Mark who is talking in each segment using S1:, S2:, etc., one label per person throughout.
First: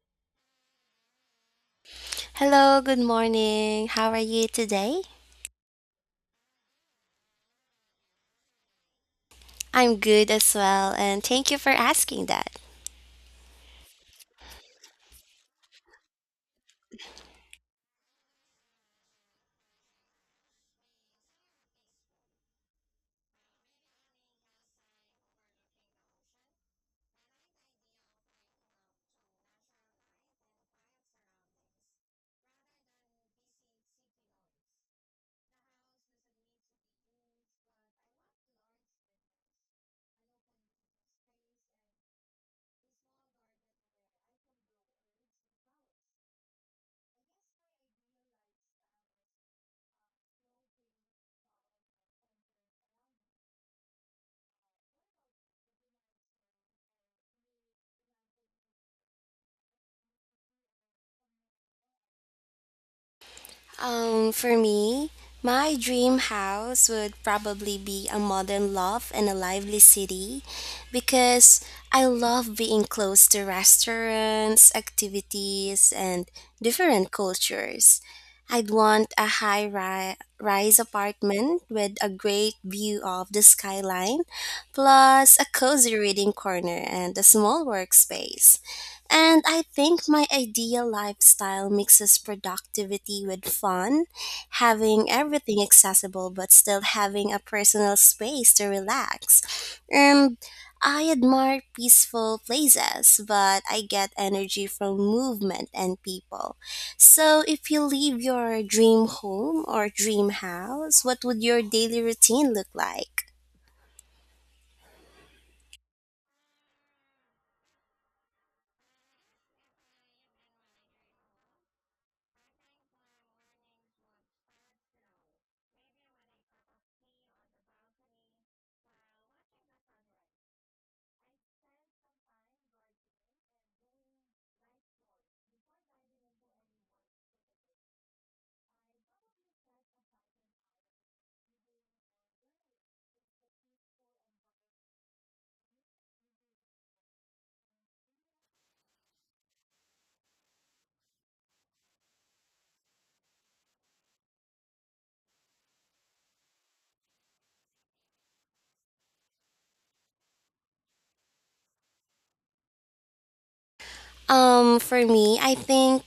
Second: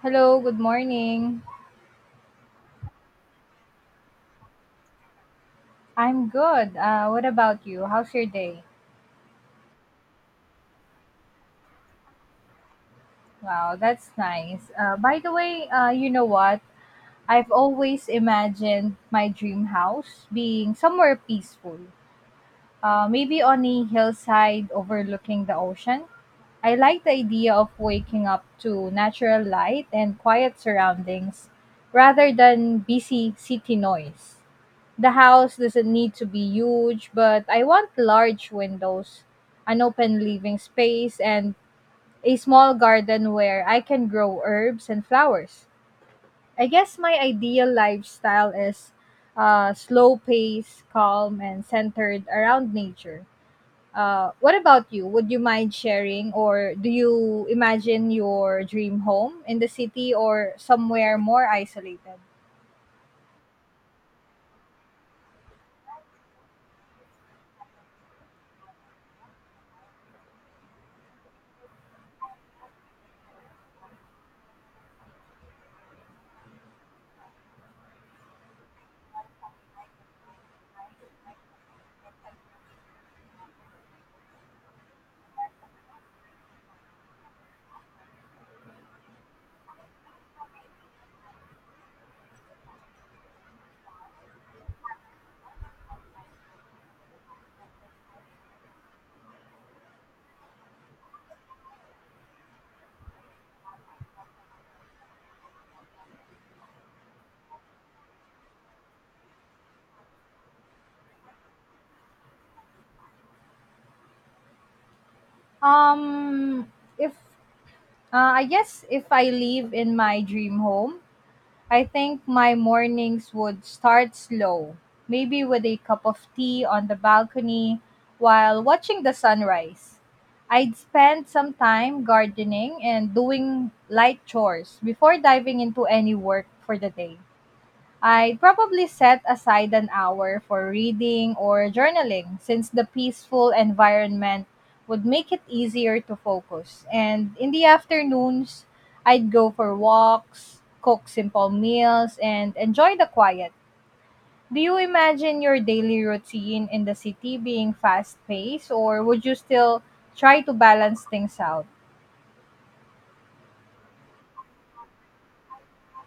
S1: Hello, good morning.
S2: Hello, good morning. How are you today?
S1: I'm good. What about you? How's your day?
S2: I'm good as well, and thank you for asking that.
S1: Wow, that's nice. By the way, you know what? I've always imagined my dream house being somewhere peaceful, maybe on a hillside overlooking the ocean. I like the idea of waking up to natural light and quiet surroundings rather than busy city noise. The house doesn't need to be huge, but I want large windows, an open living space, and a small garden where I can grow herbs and flowers. I guess my ideal lifestyle is slow pace, calm, and centered around nature. What about you? Would you mind sharing, or do you imagine your dream home in the city or somewhere more isolated?
S2: For me, my dream house would probably be a modern loft in a lively city because I love being close to restaurants, activities, and different cultures. I'd want a rise apartment with a great view of the skyline, plus a cozy reading corner and a small workspace. And I think my ideal lifestyle mixes productivity with fun, having everything accessible but still having a personal space to relax. And I admire peaceful places, but I get energy from movement and people. So, if you leave your dream home or dream house, what would your daily routine look like?
S1: Um, if I guess if I live in my dream home, I think my mornings would start slow, maybe with a cup of tea on the balcony while watching the sunrise. I'd spend some time gardening and doing light chores before diving into any work for the day. I'd probably set aside an hour for reading or journaling since the peaceful environment would make it easier to focus. And in the afternoons, I'd go for walks, cook simple meals, and enjoy the quiet. Do you imagine your daily routine in the city being fast paced, or would you still try to balance things out?
S2: For me, I think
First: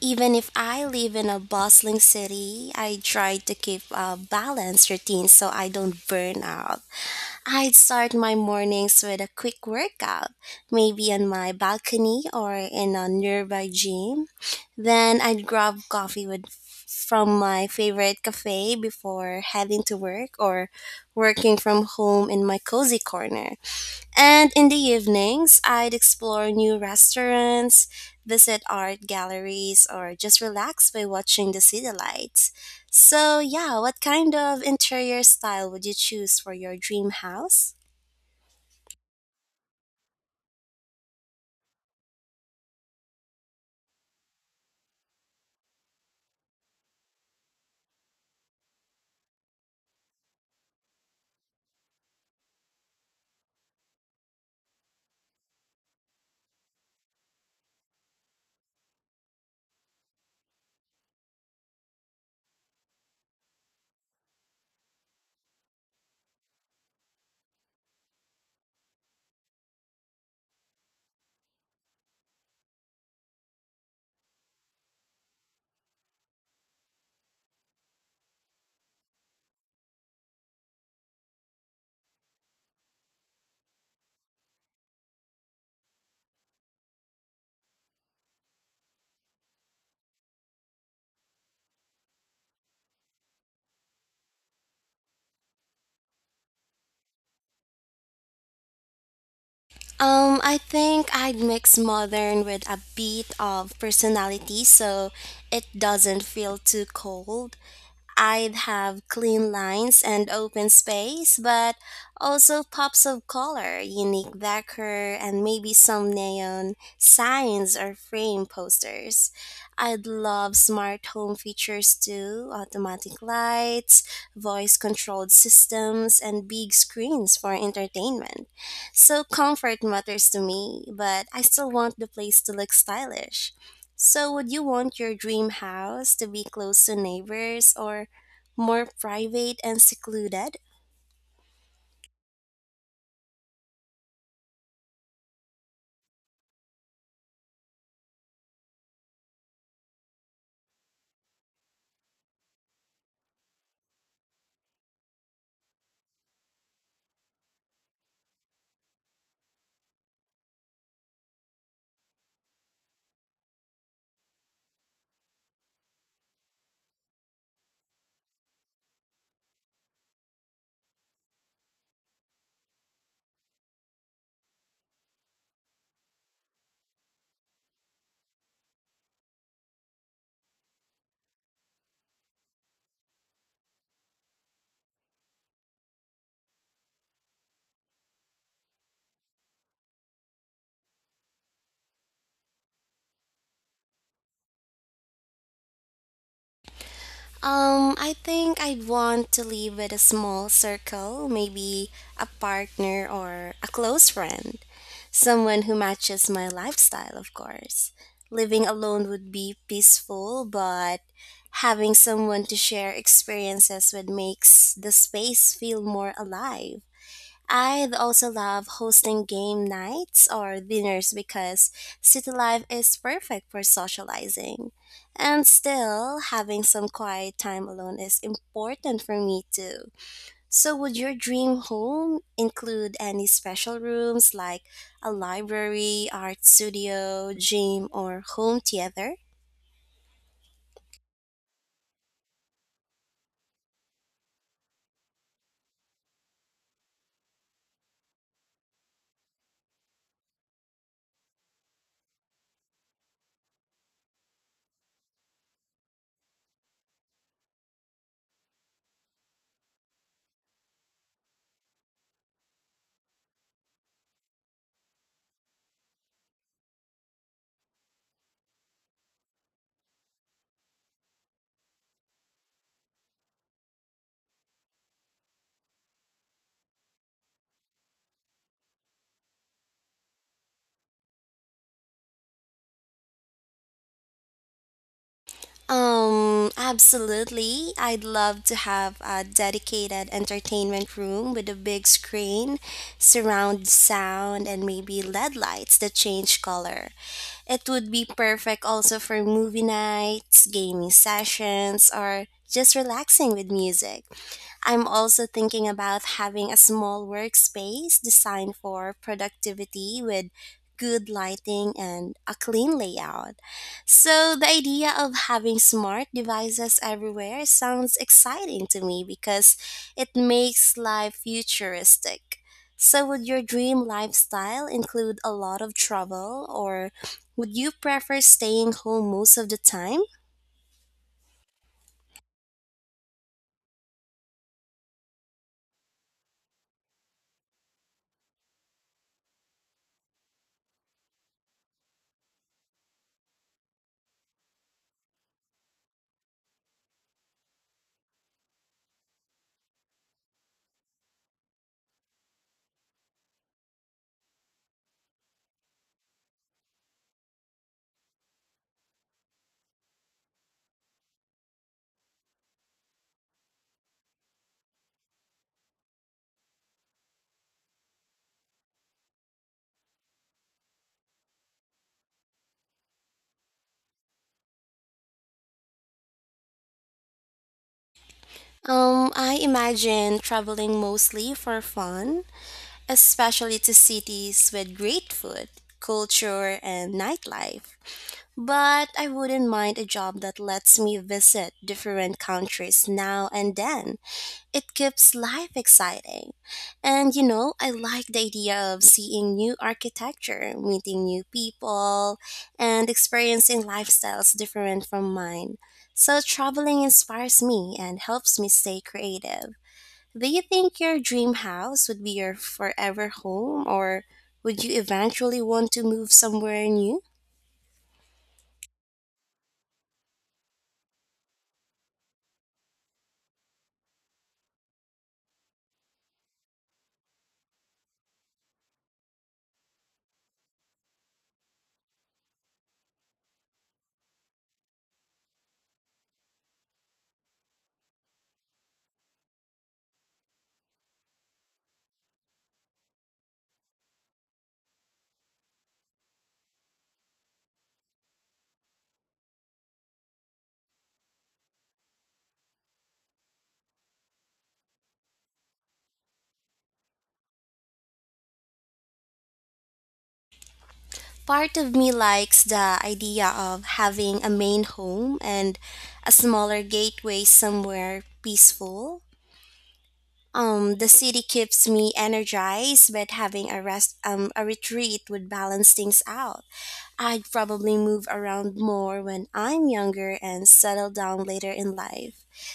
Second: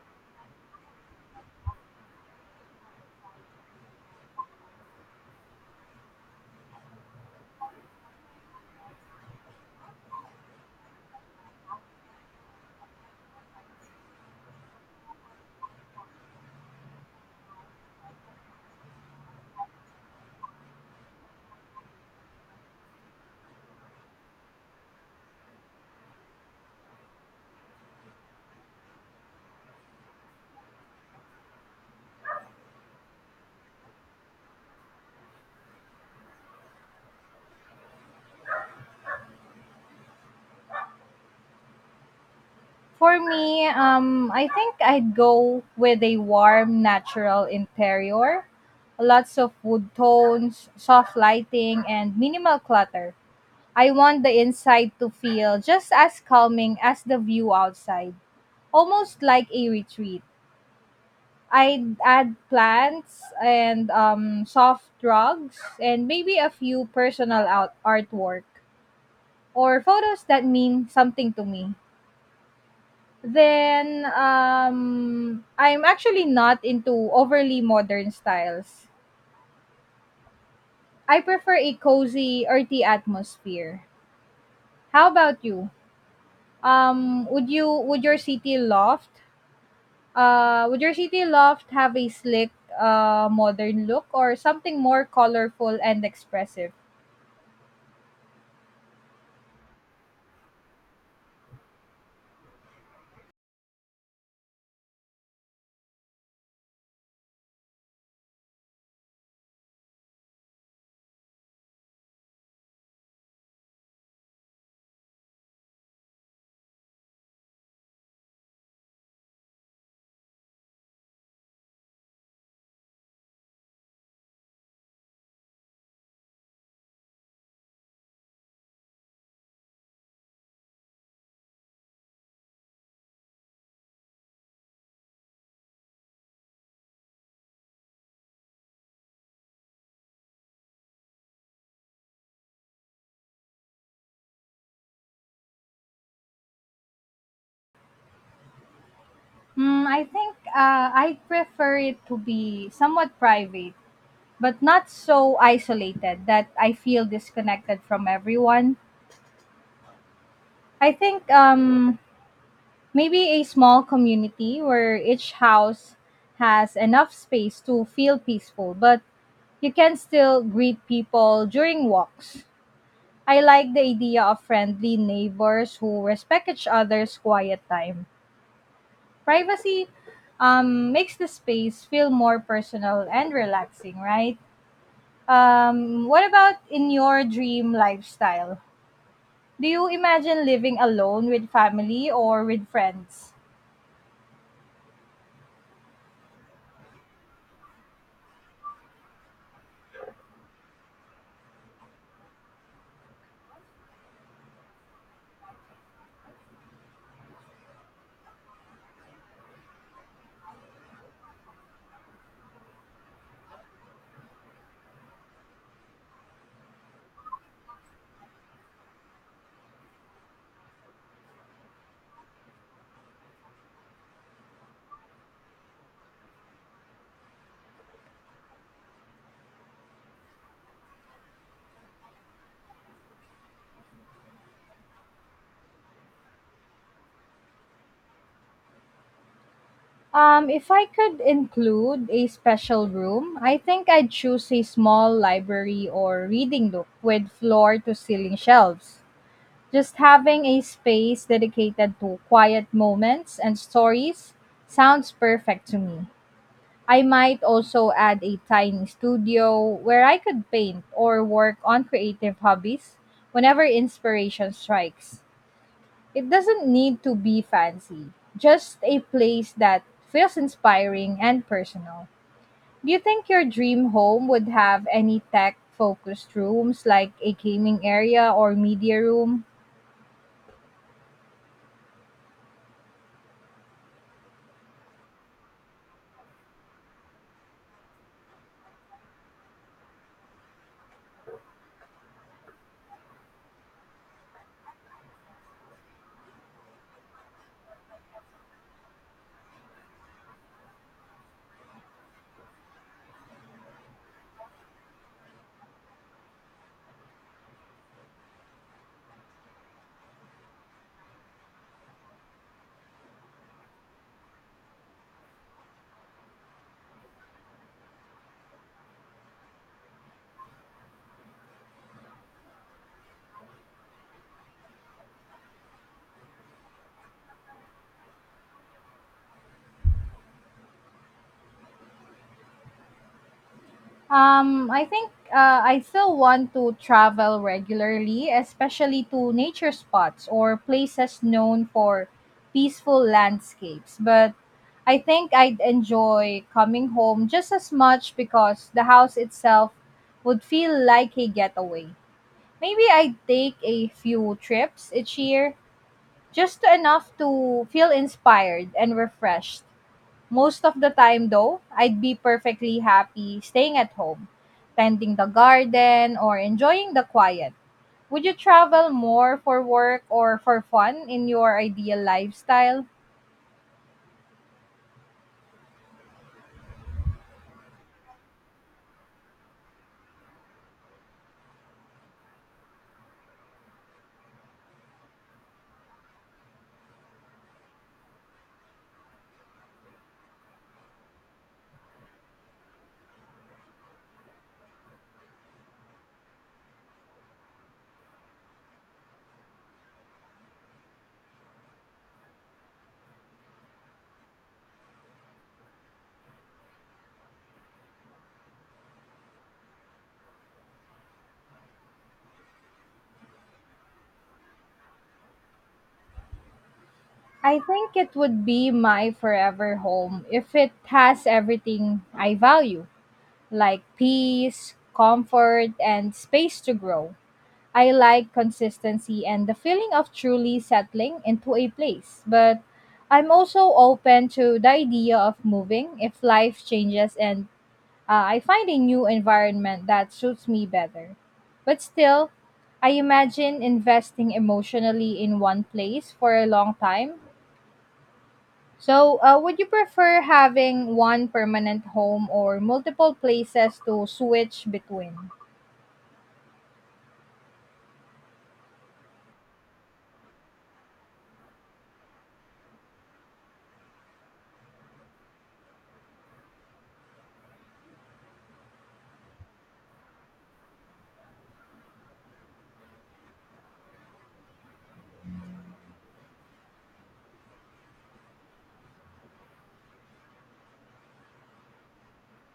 S2: even if I live in a bustling city, I try to keep a balanced routine so I don't burn out. I'd start my mornings with a quick workout, maybe on my balcony or in a nearby gym. Then I'd grab coffee with from my favorite cafe before heading to work or working from home in my cozy corner. And in the evenings, I'd explore new restaurants, visit art galleries, or just relax by watching the city lights. So, yeah, what kind of interior style would you choose for your dream house?
S1: For me, I think I'd go with a warm, natural interior, lots of wood tones, soft lighting, and minimal clutter. I want the inside to feel just as calming as the view outside, almost like a retreat. I'd add plants and soft rugs, and maybe a few artwork or photos that mean something to me. Then, I'm actually not into overly modern styles. I prefer a cozy, earthy atmosphere. How about you? Um, would you would your city loft would your city loft have a slick modern look or something more colorful and expressive?
S2: I think I'd mix modern with a bit of personality so it doesn't feel too cold. I'd have clean lines and open space, but also pops of color, unique decor, and maybe some neon signs or frame posters. I'd love smart home features too, automatic lights, voice controlled systems, and big screens for entertainment. So comfort matters to me, but I still want the place to look stylish. So, would you want your dream house to be close to neighbors or more private and secluded?
S1: Hmm, I think I prefer it to be somewhat private, but not so isolated that I feel disconnected from everyone. I think maybe a small community where each house has enough space to feel peaceful, but you can still greet people during walks. I like the idea of friendly neighbors who respect each other's quiet time. Privacy makes the space feel more personal and relaxing, right? What about in your dream lifestyle? Do you imagine living alone with family or with friends?
S2: I think I'd want to live with a small circle, maybe a partner or a close friend, someone who matches my lifestyle, of course. Living alone would be peaceful, but having someone to share experiences with makes the space feel more alive. I also love hosting game nights or dinners because city life is perfect for socializing. And still, having some quiet time alone is important for me too. So, would your dream home include any special rooms like a library, art studio, gym, or home theater?
S1: If I could include a special room, I think I'd choose a small library or reading nook with floor to ceiling shelves. Just having a space dedicated to quiet moments and stories sounds perfect to me. I might also add a tiny studio where I could paint or work on creative hobbies whenever inspiration strikes. It doesn't need to be fancy, just a place that feels inspiring and personal. Do you think your dream home would have any tech focused rooms like a gaming area or media room?
S2: Absolutely. I'd love to have a dedicated entertainment room with a big screen, surround sound, and maybe LED lights that change color. It would be perfect also for movie nights, gaming sessions, or just relaxing with music. I'm also thinking about having a small workspace designed for productivity with good lighting and a clean layout. So, the idea of having smart devices everywhere sounds exciting to me because it makes life futuristic. So, would your dream lifestyle include a lot of travel, or would you prefer staying home most of the time?
S1: I think I still want to travel regularly, especially to nature spots or places known for peaceful landscapes. But I think I'd enjoy coming home just as much because the house itself would feel like a getaway. Maybe I'd take a few trips each year, just enough to feel inspired and refreshed most of the time, though, I'd be perfectly happy staying at home, tending the garden, or enjoying the quiet. Would you travel more for work or for fun in your ideal lifestyle?
S2: I imagine traveling mostly for fun, especially to cities with great food, culture, and nightlife. But I wouldn't mind a job that lets me visit different countries now and then. It keeps life exciting. And you know, I like the idea of seeing new architecture, meeting new people, and experiencing lifestyles different from mine. So traveling inspires me and helps me stay creative. Do you think your dream house would be your forever home or would you eventually want to move somewhere new?
S1: I think it would be my forever home if it has everything I value, like peace, comfort, and space to grow. I like consistency and the feeling of truly settling into a place, but I'm also open to the idea of moving if life changes and I find a new environment that suits me better. But still, I imagine investing emotionally in one place for a long time. So, would you prefer having one permanent home or multiple places to switch between?
S2: Part of me likes the idea of having a main home and a smaller gateway somewhere peaceful. The city keeps me energized, but having a retreat would balance things out. I'd probably move around more when I'm younger and settle down later in life.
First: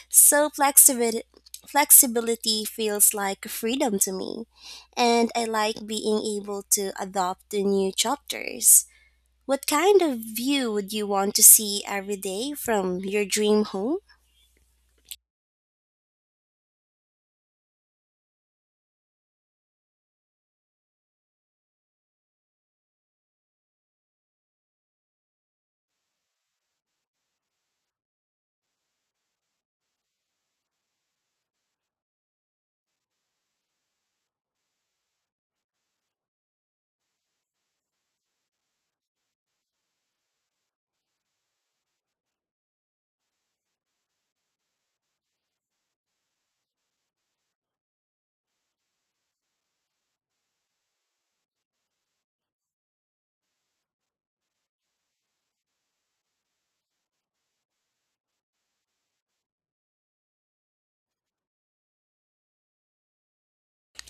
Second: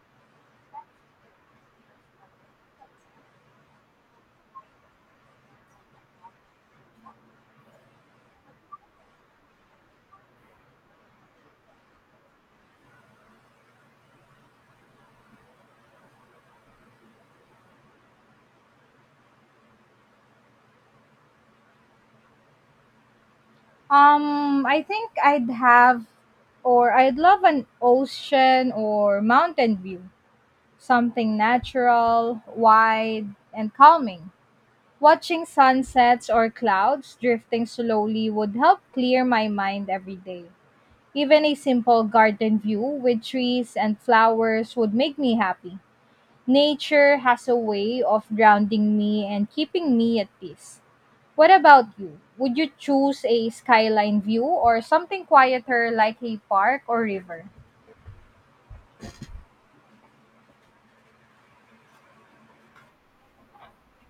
S2: So flexibility feels like freedom to me, and I like being able to adopt the new chapters. What kind of view would you want to see every day from your dream home?
S1: I think I'd have or I'd love an ocean or mountain view. Something natural, wide, and calming. Watching sunsets or clouds drifting slowly would help clear my mind every day. Even a simple garden view with trees and flowers would make me happy. Nature has a way of grounding me and keeping me at peace. What about you? Would you choose a skyline view or something quieter like a park or river?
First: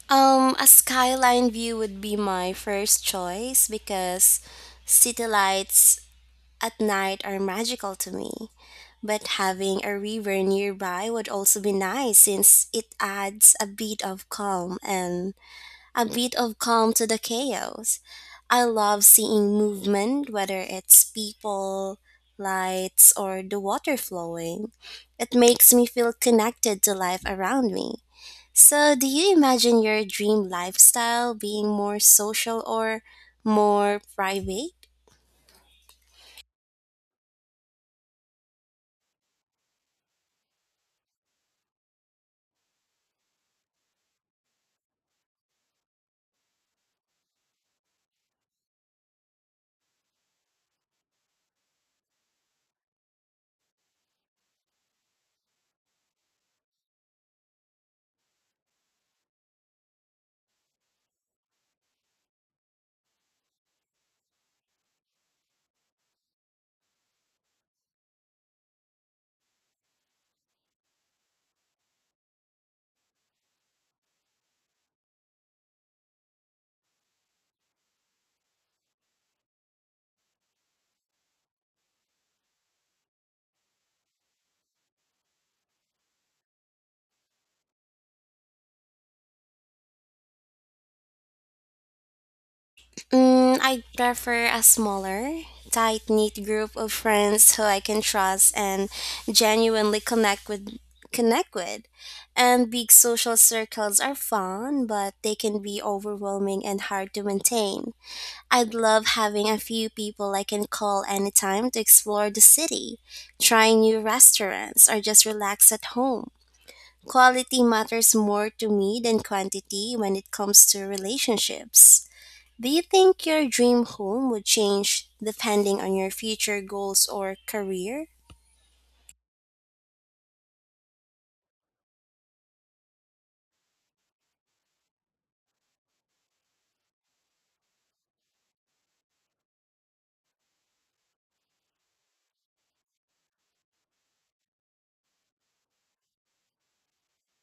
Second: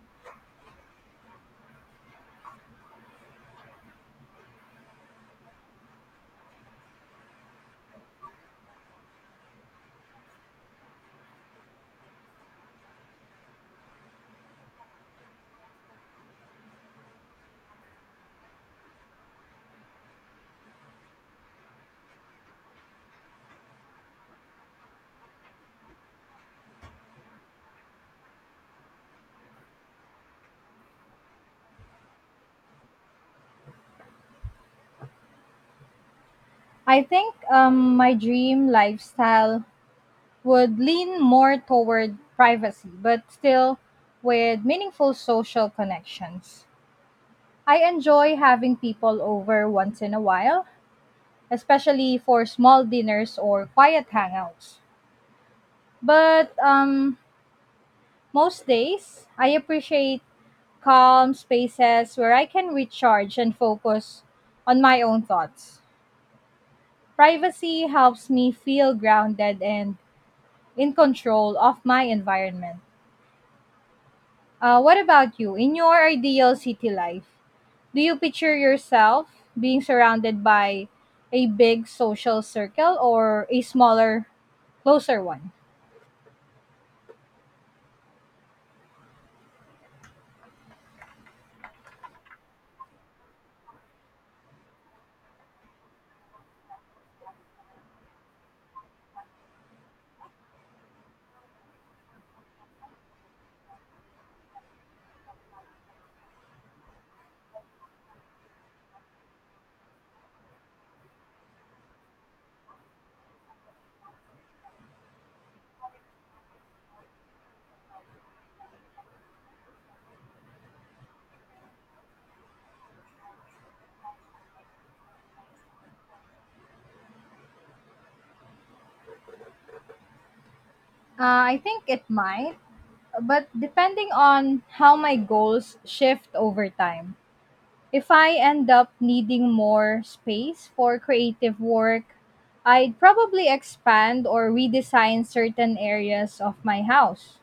S2: A skyline view would be my first choice because city lights at night are magical to me. But having a river nearby would also be nice since it adds a bit of calm to the chaos. I love seeing movement, whether it's people, lights, or the water flowing. It makes me feel connected to life around me. So, do you imagine your dream lifestyle being more social or more private?
S1: I think my dream lifestyle would lean more toward privacy, but still with meaningful social connections. I enjoy having people over once in a while, especially for small dinners or quiet hangouts. But most days, I appreciate calm spaces where I can recharge and focus on my own thoughts. Privacy helps me feel grounded and in control of my environment. What about you? In your ideal city life, do you picture yourself being surrounded by a big social circle or a smaller, closer one?
S2: I'd prefer a smaller, tight knit group of friends who I can trust and genuinely connect with. And big social circles are fun, but they can be overwhelming and hard to maintain. I'd love having a few people I can call anytime to explore the city, try new restaurants, or just relax at home. Quality matters more to me than quantity when it comes to relationships. Do you think your dream home would change depending on your future goals or career?
S1: I think it might, but depending on how my goals shift over time. If I end up needing more space for creative work, I'd probably expand or redesign certain areas of my house.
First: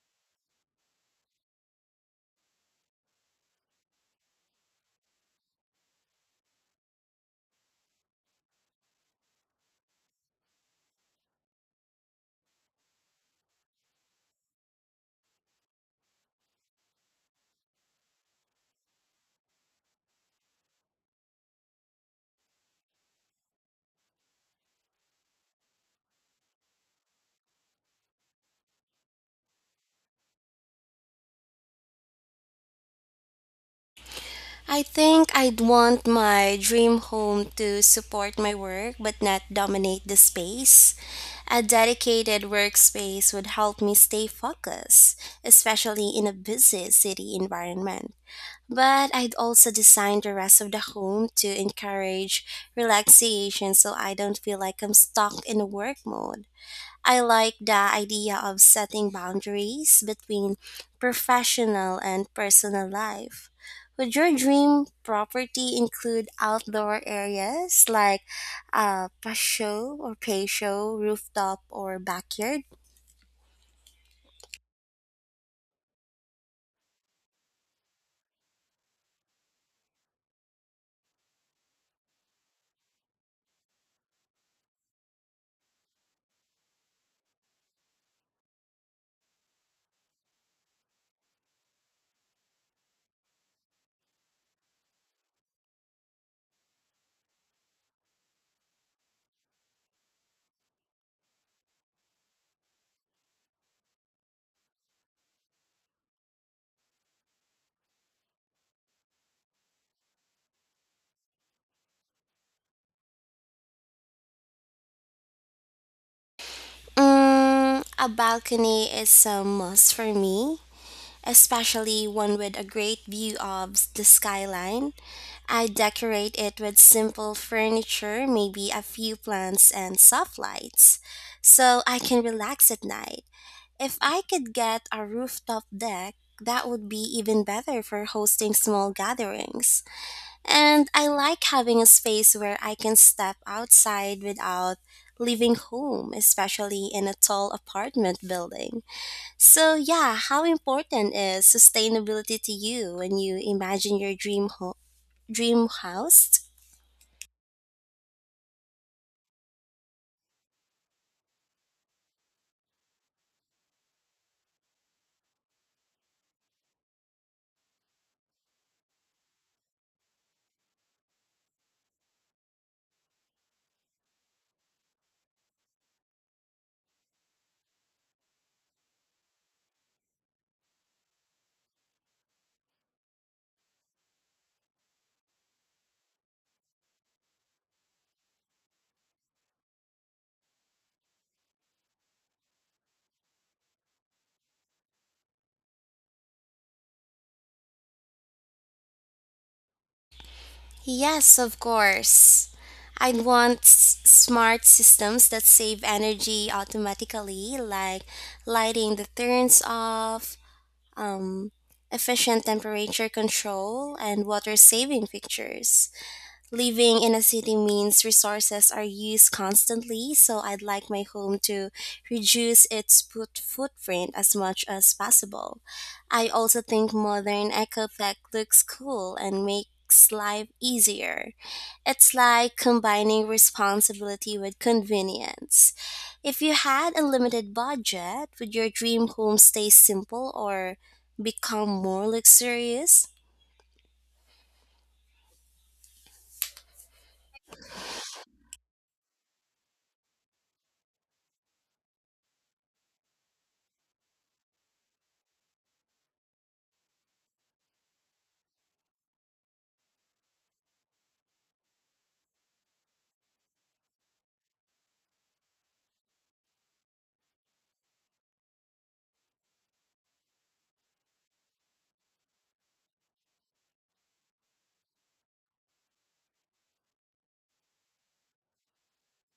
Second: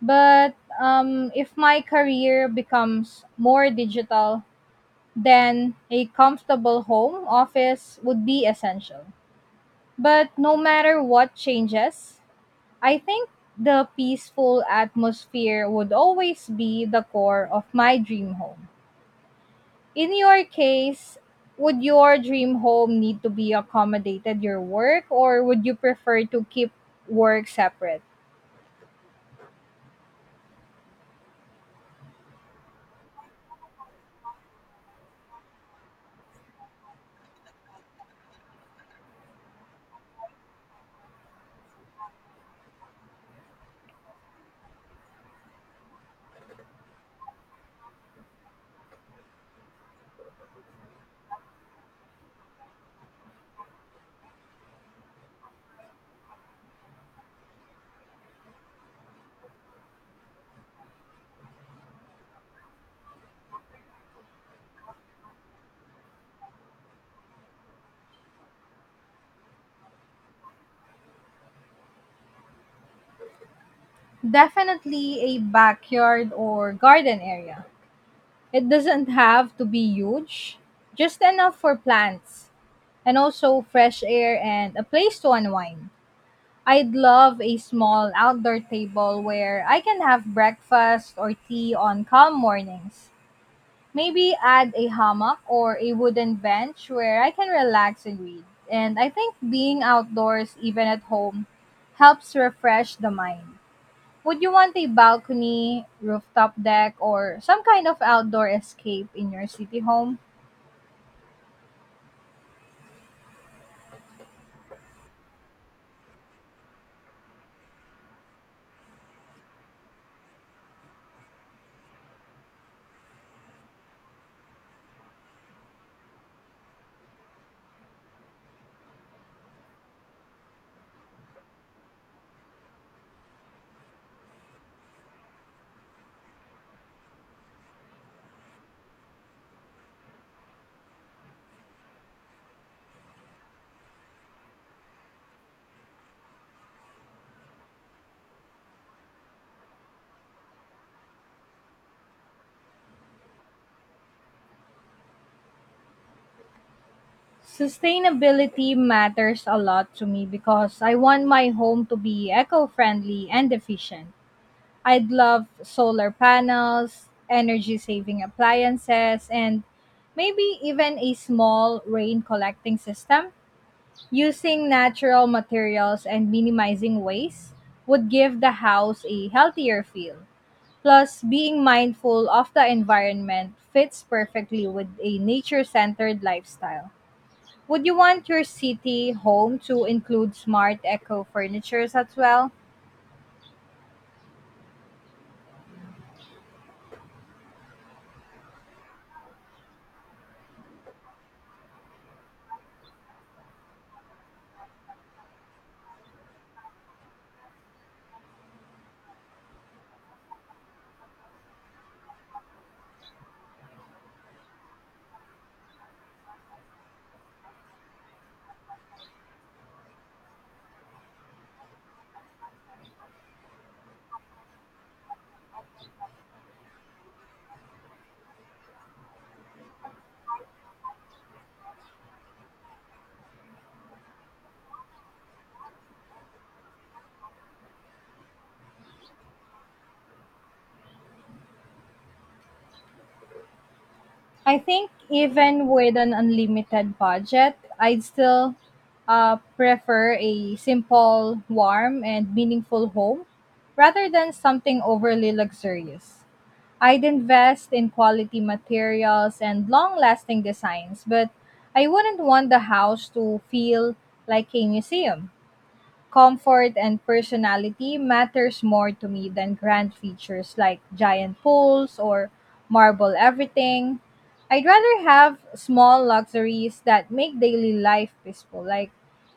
S1: But if my career becomes more digital, then a comfortable home office would be essential. But no matter what changes, I think the peaceful atmosphere would always be the core of my dream home. In your case, would your dream home need to be accommodated your work or would you prefer to keep work separate?
S2: I think I'd want my dream home to support my work but not dominate the space. A dedicated workspace would help me stay focused, especially in a busy city environment. But I'd also design the rest of the home to encourage relaxation so I don't feel like I'm stuck in a work mode. I like the idea of setting boundaries between professional and personal life. Would your dream property include outdoor areas like a patio, rooftop, or backyard?
S1: Definitely a backyard or garden area. It doesn't have to be huge, just enough for plants and also fresh air and a place to unwind. I'd love a small outdoor table where I can have breakfast or tea on calm mornings. Maybe add a hammock or a wooden bench where I can relax and read. And I think being outdoors, even at home, helps refresh the mind. Would you want a balcony, rooftop deck, or some kind of outdoor escape in your city home?
S2: A balcony is a must for me, especially one with a great view of the skyline. I decorate it with simple furniture, maybe a few plants and soft lights, so I can relax at night. If I could get a rooftop deck, that would be even better for hosting small gatherings. And I like having a space where I can step outside without leaving home, especially in a tall apartment building. So, yeah, how important is sustainability to you when you imagine your dream house?
S1: Sustainability matters a lot to me because I want my home to be eco friendly and efficient. I'd love solar panels, energy saving appliances, and maybe even a small rain collecting system. Using natural materials and minimizing waste would give the house a healthier feel. Plus, being mindful of the environment fits perfectly with a nature centered lifestyle. Would you want your city home to include smart eco furnitures as well?
S2: Yes, of course. I'd want smart systems that save energy automatically, like lighting that turns off, um, efficient temperature control, and water saving features. Living in a city means resources are used constantly, so I'd like my home to reduce its footprint as much as possible. I also think modern eco-tech looks cool and makes life easier. It's like combining responsibility with convenience. If you had a limited budget, would your dream home stay simple or become more luxurious?
S1: I think even with an unlimited budget, I'd still prefer a simple, warm, and meaningful home rather than something overly luxurious. I'd invest in quality materials and long lasting designs, but I wouldn't want the house to feel like a museum. Comfort and personality matters more to me than grand features like giant pools or marble everything. I'd rather have small luxuries that make daily life peaceful, like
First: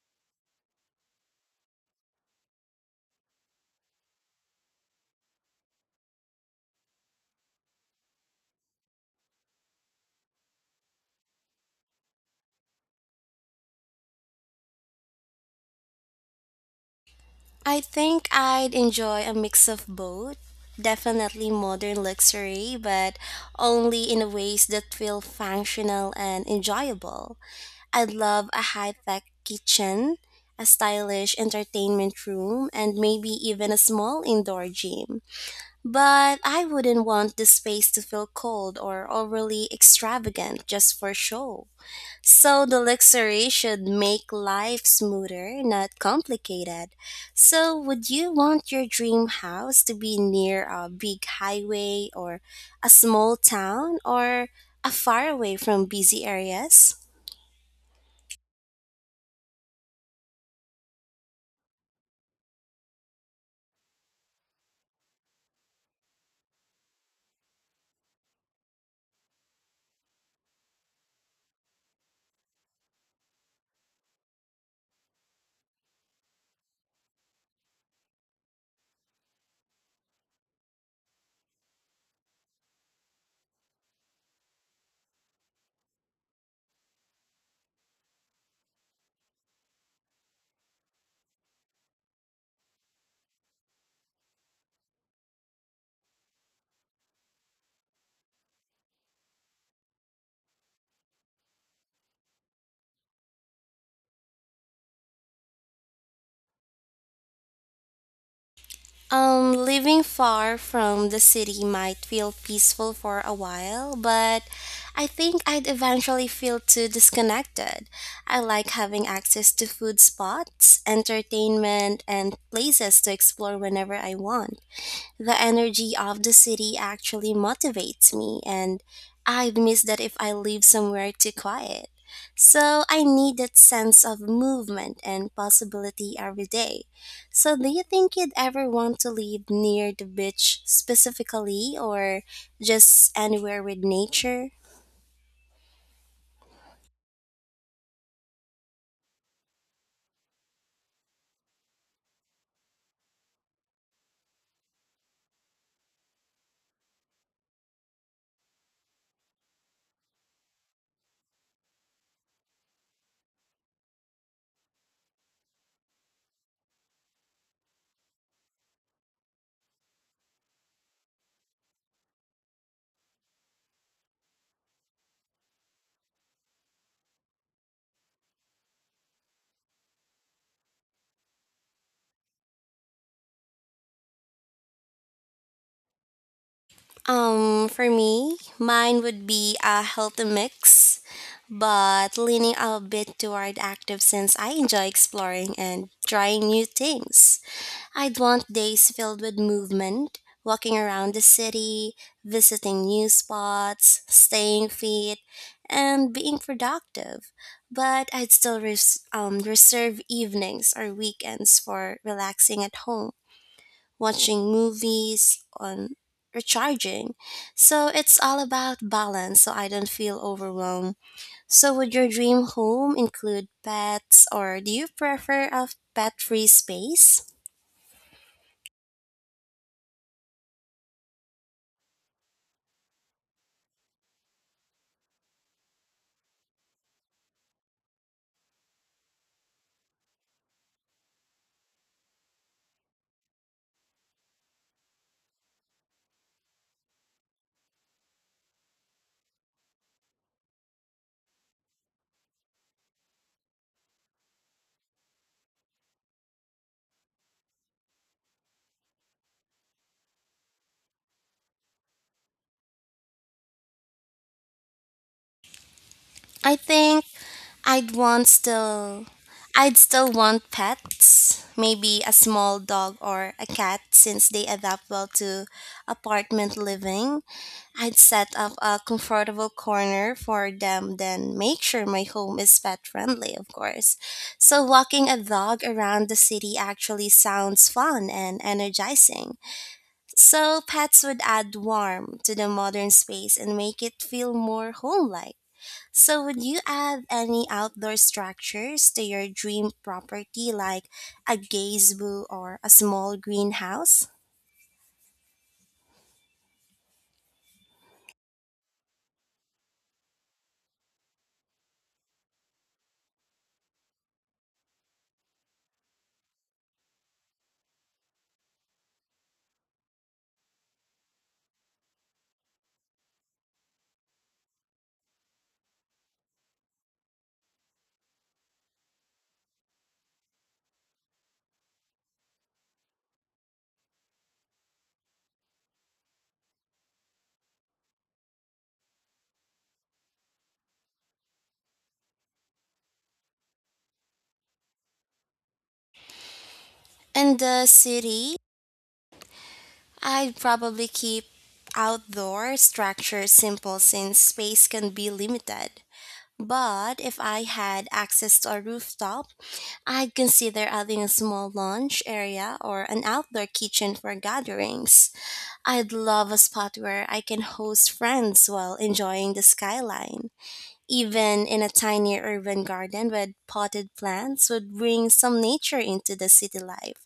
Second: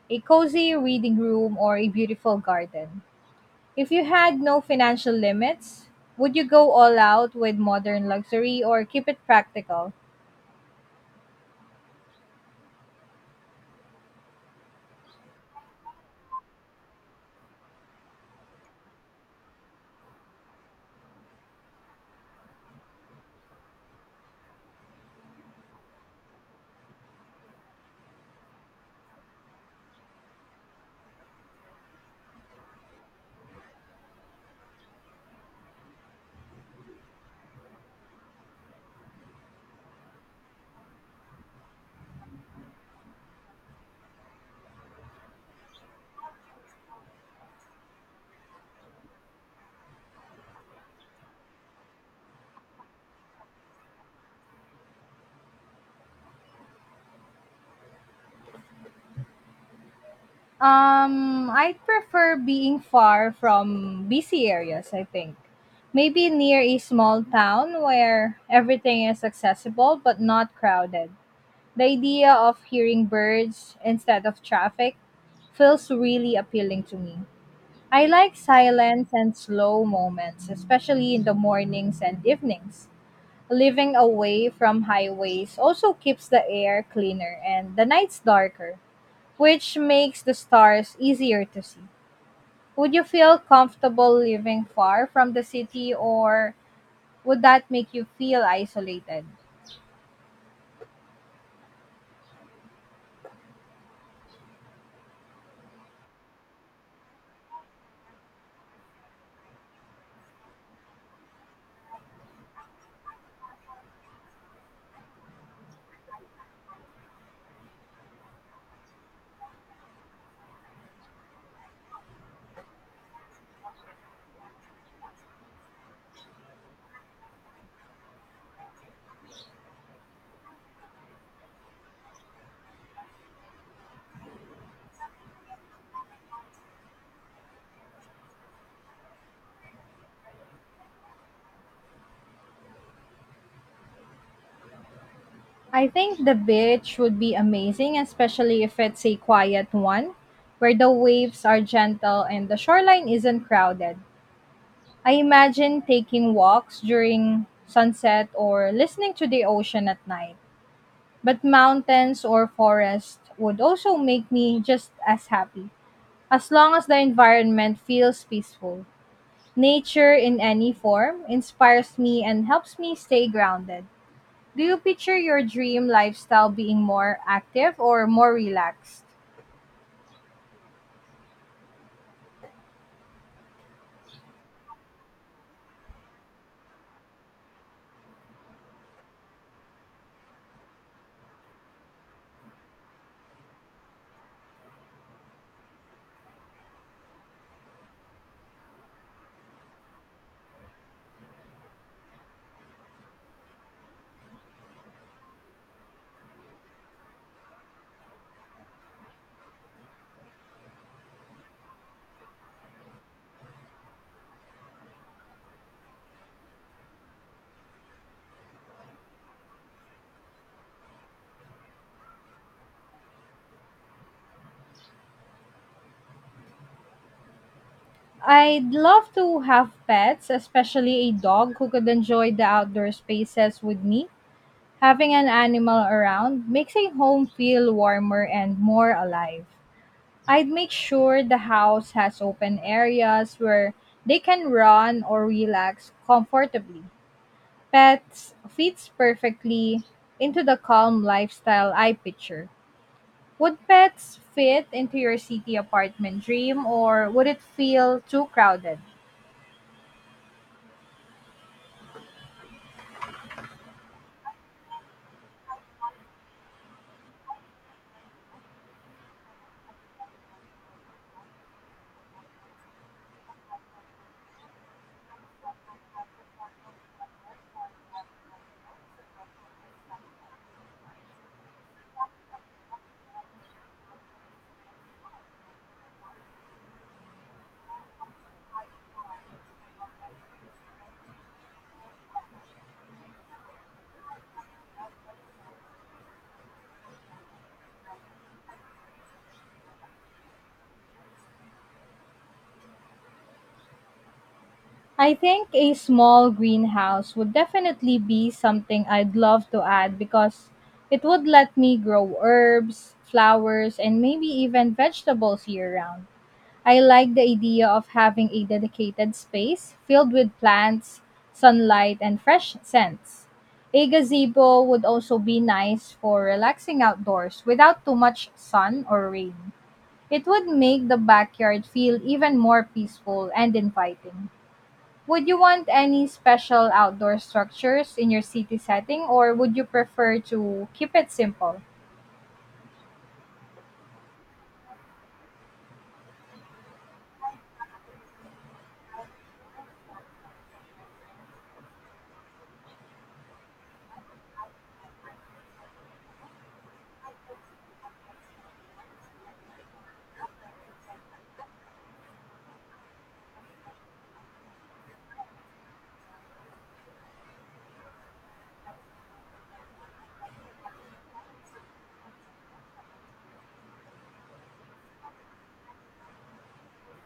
S1: a cozy reading room or a beautiful garden. If you had no financial limits, would you go all out with modern luxury or keep it practical?
S2: I think I'd enjoy a mix of both. Definitely modern luxury, but only in ways that feel functional and enjoyable. I'd love a high tech kitchen, a stylish entertainment room, and maybe even a small indoor gym. But I wouldn't want the space to feel cold or overly extravagant just for show. So the luxury should make life smoother, not complicated. So would you want your dream house to be near a big highway or a small town or a far away from busy areas?
S1: I prefer being far from busy areas, I think. Maybe near a small town where everything is accessible but not crowded. The idea of hearing birds instead of traffic feels really appealing to me. I like silence and slow moments, especially in the mornings and evenings. Living away from highways also keeps the air cleaner and the nights darker which makes the stars easier to see. Would you feel comfortable living far from the city or would that make you feel isolated?
S2: Living far from the city might feel peaceful for a while, but I think I'd eventually feel too disconnected. I like having access to food spots, entertainment, and places to explore whenever I want. The energy of the city actually motivates me, and I'd miss that if I live somewhere too quiet. So I need that sense of movement and possibility every day. So, do you think you'd ever want to live near the beach specifically, or just anywhere with nature?
S1: I think the beach would be amazing, especially if it's a quiet one where the waves are gentle and the shoreline isn't crowded. I imagine taking walks during sunset or listening to the ocean at night. But mountains or forest would also make me just as happy. As long as the environment feels peaceful, nature in any form inspires me and helps me stay grounded. Do you picture your dream lifestyle being more active or more relaxed?
S2: For me, mine would be a healthy mix, but leaning a bit toward active since I enjoy exploring and trying new things. I'd want days filled with movement, walking around the city, visiting new spots, staying fit, and being productive. But I'd still reserve evenings or weekends for relaxing at home watching movies, on recharging. So it's all about balance so I don't feel overwhelmed. So would your dream home include pets or do you prefer a pet-free space?
S1: I'd love to have pets, especially a dog who could enjoy the outdoor spaces with me. Having an animal around makes a home feel warmer and more alive. I'd make sure the house has open areas where they can run or relax comfortably. Pets fits perfectly into the calm lifestyle I picture. Would pets fit into your city apartment dream or would it feel too crowded?
S2: I think I'd want still I'd still want pets, maybe a small dog or a cat since they adapt well to apartment living. I'd set up a comfortable corner for them, then make sure my home is pet friendly, of course. So, walking a dog around the city actually sounds fun and energizing. So, pets would add warmth to the modern space and make it feel more home like. So, would you add any outdoor structures to your dream property, like a gazebo or a small greenhouse?
S1: I think a small greenhouse would definitely be something I'd love to add because it would let me grow herbs, flowers, and maybe even vegetables year round. I like the idea of having a dedicated space filled with plants, sunlight, and fresh scents. A gazebo would also be nice for relaxing outdoors without too much sun or rain. It would make the backyard feel even more peaceful and inviting. Would you want any special outdoor structures in your city setting or would you prefer to keep it simple?
S2: In the city, I'd probably keep outdoor structures simple since space can be limited. But if I had access to a rooftop, I'd consider adding a small lounge area or an outdoor kitchen for gatherings. I'd love a spot where I can host friends while enjoying the skyline. Even in a tiny urban garden with potted plants would bring some nature into the city life.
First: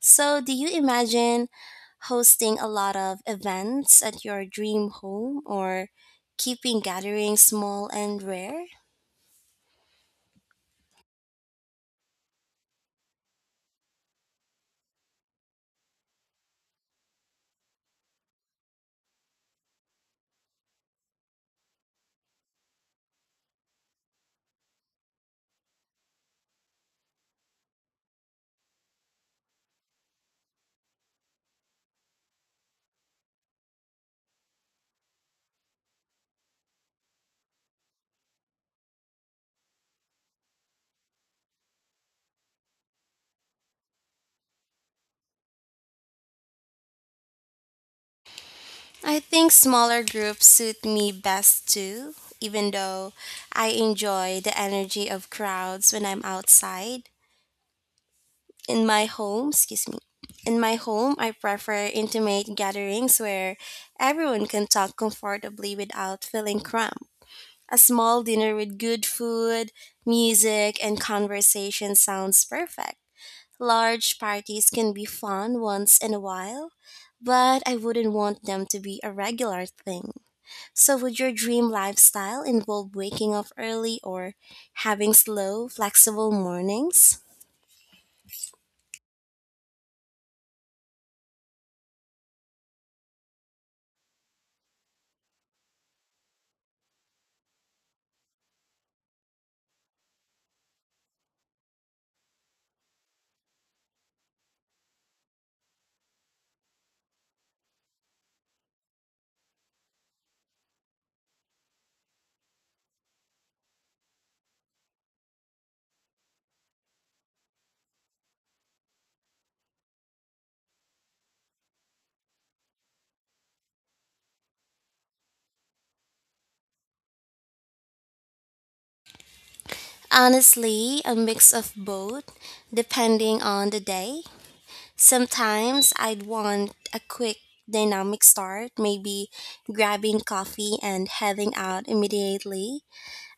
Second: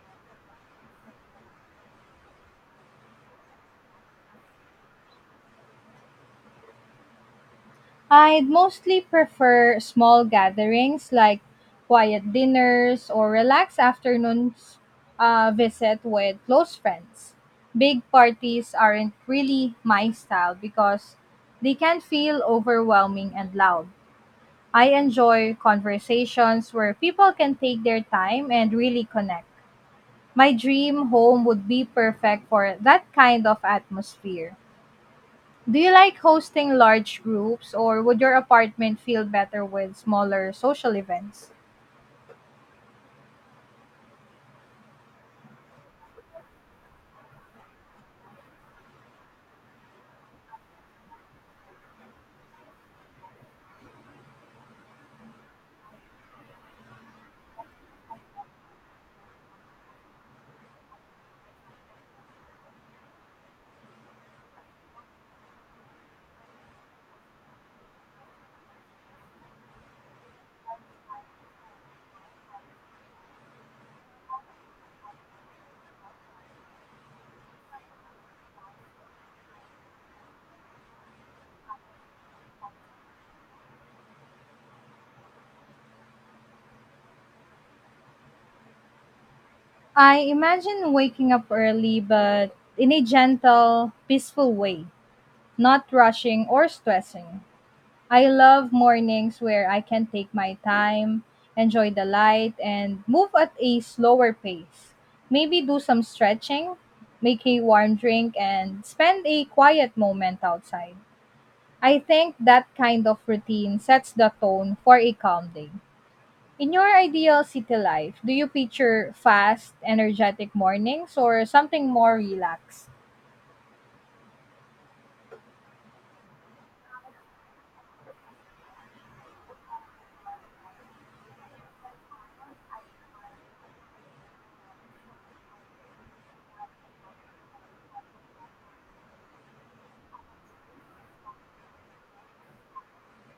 S2: So, do you imagine hosting a lot of events at your dream home or keeping gatherings small and
S1: I'd
S2: rare?
S1: mostly prefer small gatherings like quiet dinners or relaxed afternoons visit with close friends. Big parties aren't really my style because they can feel overwhelming and loud. I enjoy conversations where people can take their time and really connect. My dream home would be perfect for that kind of atmosphere. Do you like hosting large groups or would your apartment feel better with smaller social events?
S2: I think smaller groups suit me best too, even though I enjoy the energy of crowds when I'm outside. In my home, excuse me. In my home, I prefer intimate gatherings where everyone can talk comfortably without feeling cramped. A small dinner with good food, music, and conversation sounds perfect. Large parties can be fun once in a while, but I wouldn't want them to be a regular thing. So, would your dream lifestyle involve waking up early or having slow, flexible mornings?
S1: I imagine waking up early but in a gentle, peaceful way, not rushing or stressing. I love mornings where I can take my time, enjoy the light, and move at a slower pace. Maybe do some stretching, make a warm drink, and spend a quiet moment outside. I think that kind of routine sets the tone for a calm day. In your ideal city life, do you picture fast, energetic mornings or something more relaxed?
S2: Honestly, a mix of both, depending on the day. Sometimes I'd want a quick dynamic start, maybe grabbing coffee and heading out immediately.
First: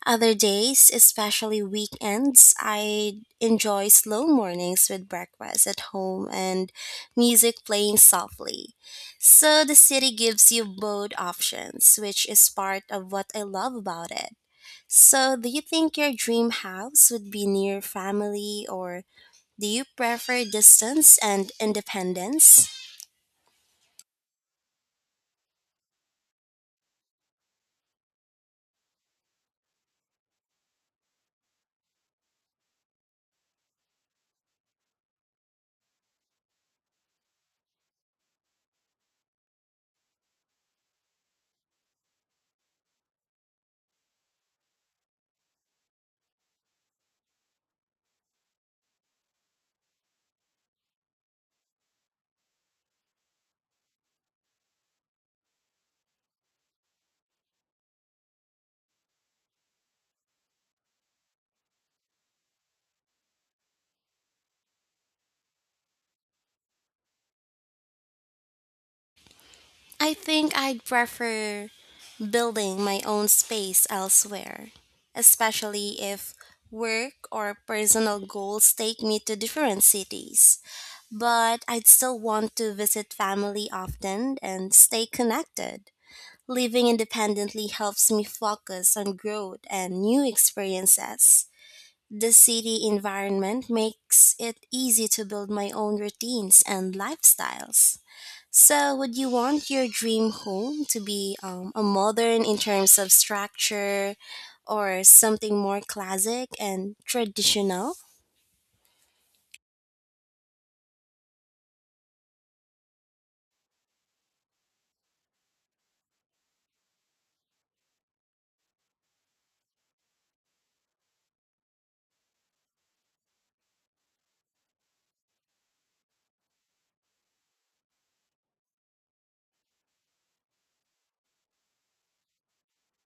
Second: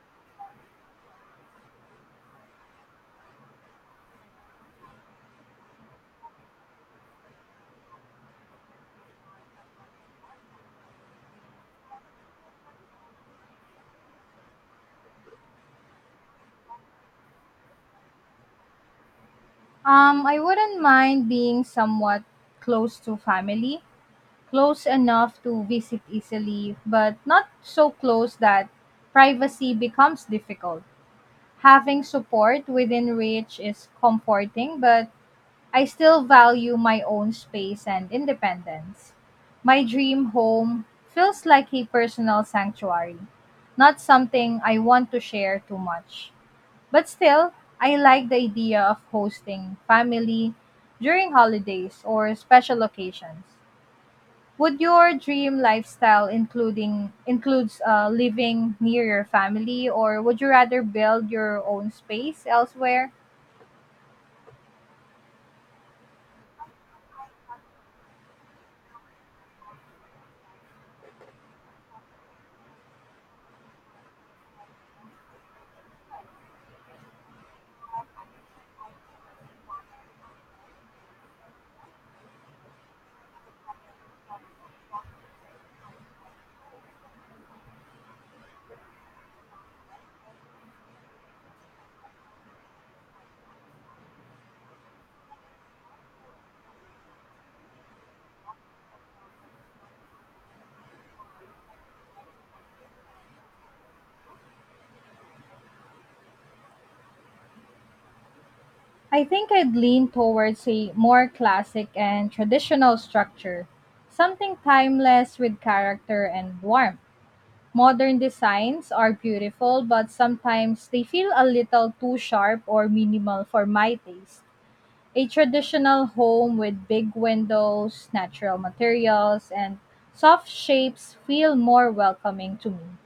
S2: Other days, especially weekends, I enjoy slow mornings with breakfast at home and music playing softly. So the city gives you both options, which is part of what I love about it. So, do you think your dream house would be near family or do you
S1: I
S2: prefer
S1: wouldn't
S2: distance
S1: mind
S2: and
S1: being somewhat
S2: independence?
S1: close to family, close enough to visit easily, but not so close that privacy becomes difficult. Having support within reach is comforting, but I still value my own space and independence. My dream home feels like a personal sanctuary, not something I want to share too much. But still, I like the idea of hosting family during holidays or special occasions. Would your dream lifestyle including includes living near your family or would you rather build your own space elsewhere?
S2: I think I'd prefer building my own space elsewhere, especially if work or personal goals take me to different cities. But I'd still want to visit family often and stay connected. Living independently helps me focus on growth and new experiences. The city environment makes it easy to build my own routines and lifestyles. So, would you want your dream home to be a modern in terms of structure or something more classic and traditional?
S1: I think I'd lean towards a more classic and traditional structure, something timeless with character and warmth. Modern designs are beautiful, but sometimes they feel a little too sharp or minimal for my taste. A traditional home with big windows, natural materials, and soft shapes feel more welcoming to me.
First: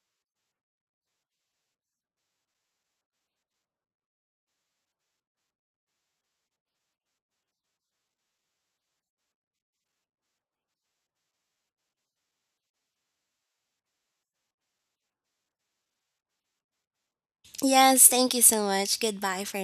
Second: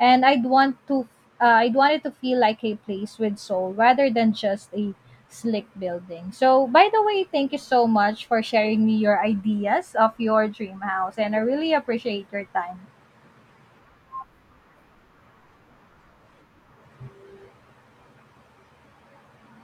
S1: And I'd want it to feel like a place with soul rather than just a slick building. So, by the way, thank you so much for sharing me your ideas of your dream house and I really appreciate your time.
S2: Yes, thank you so much. Goodbye for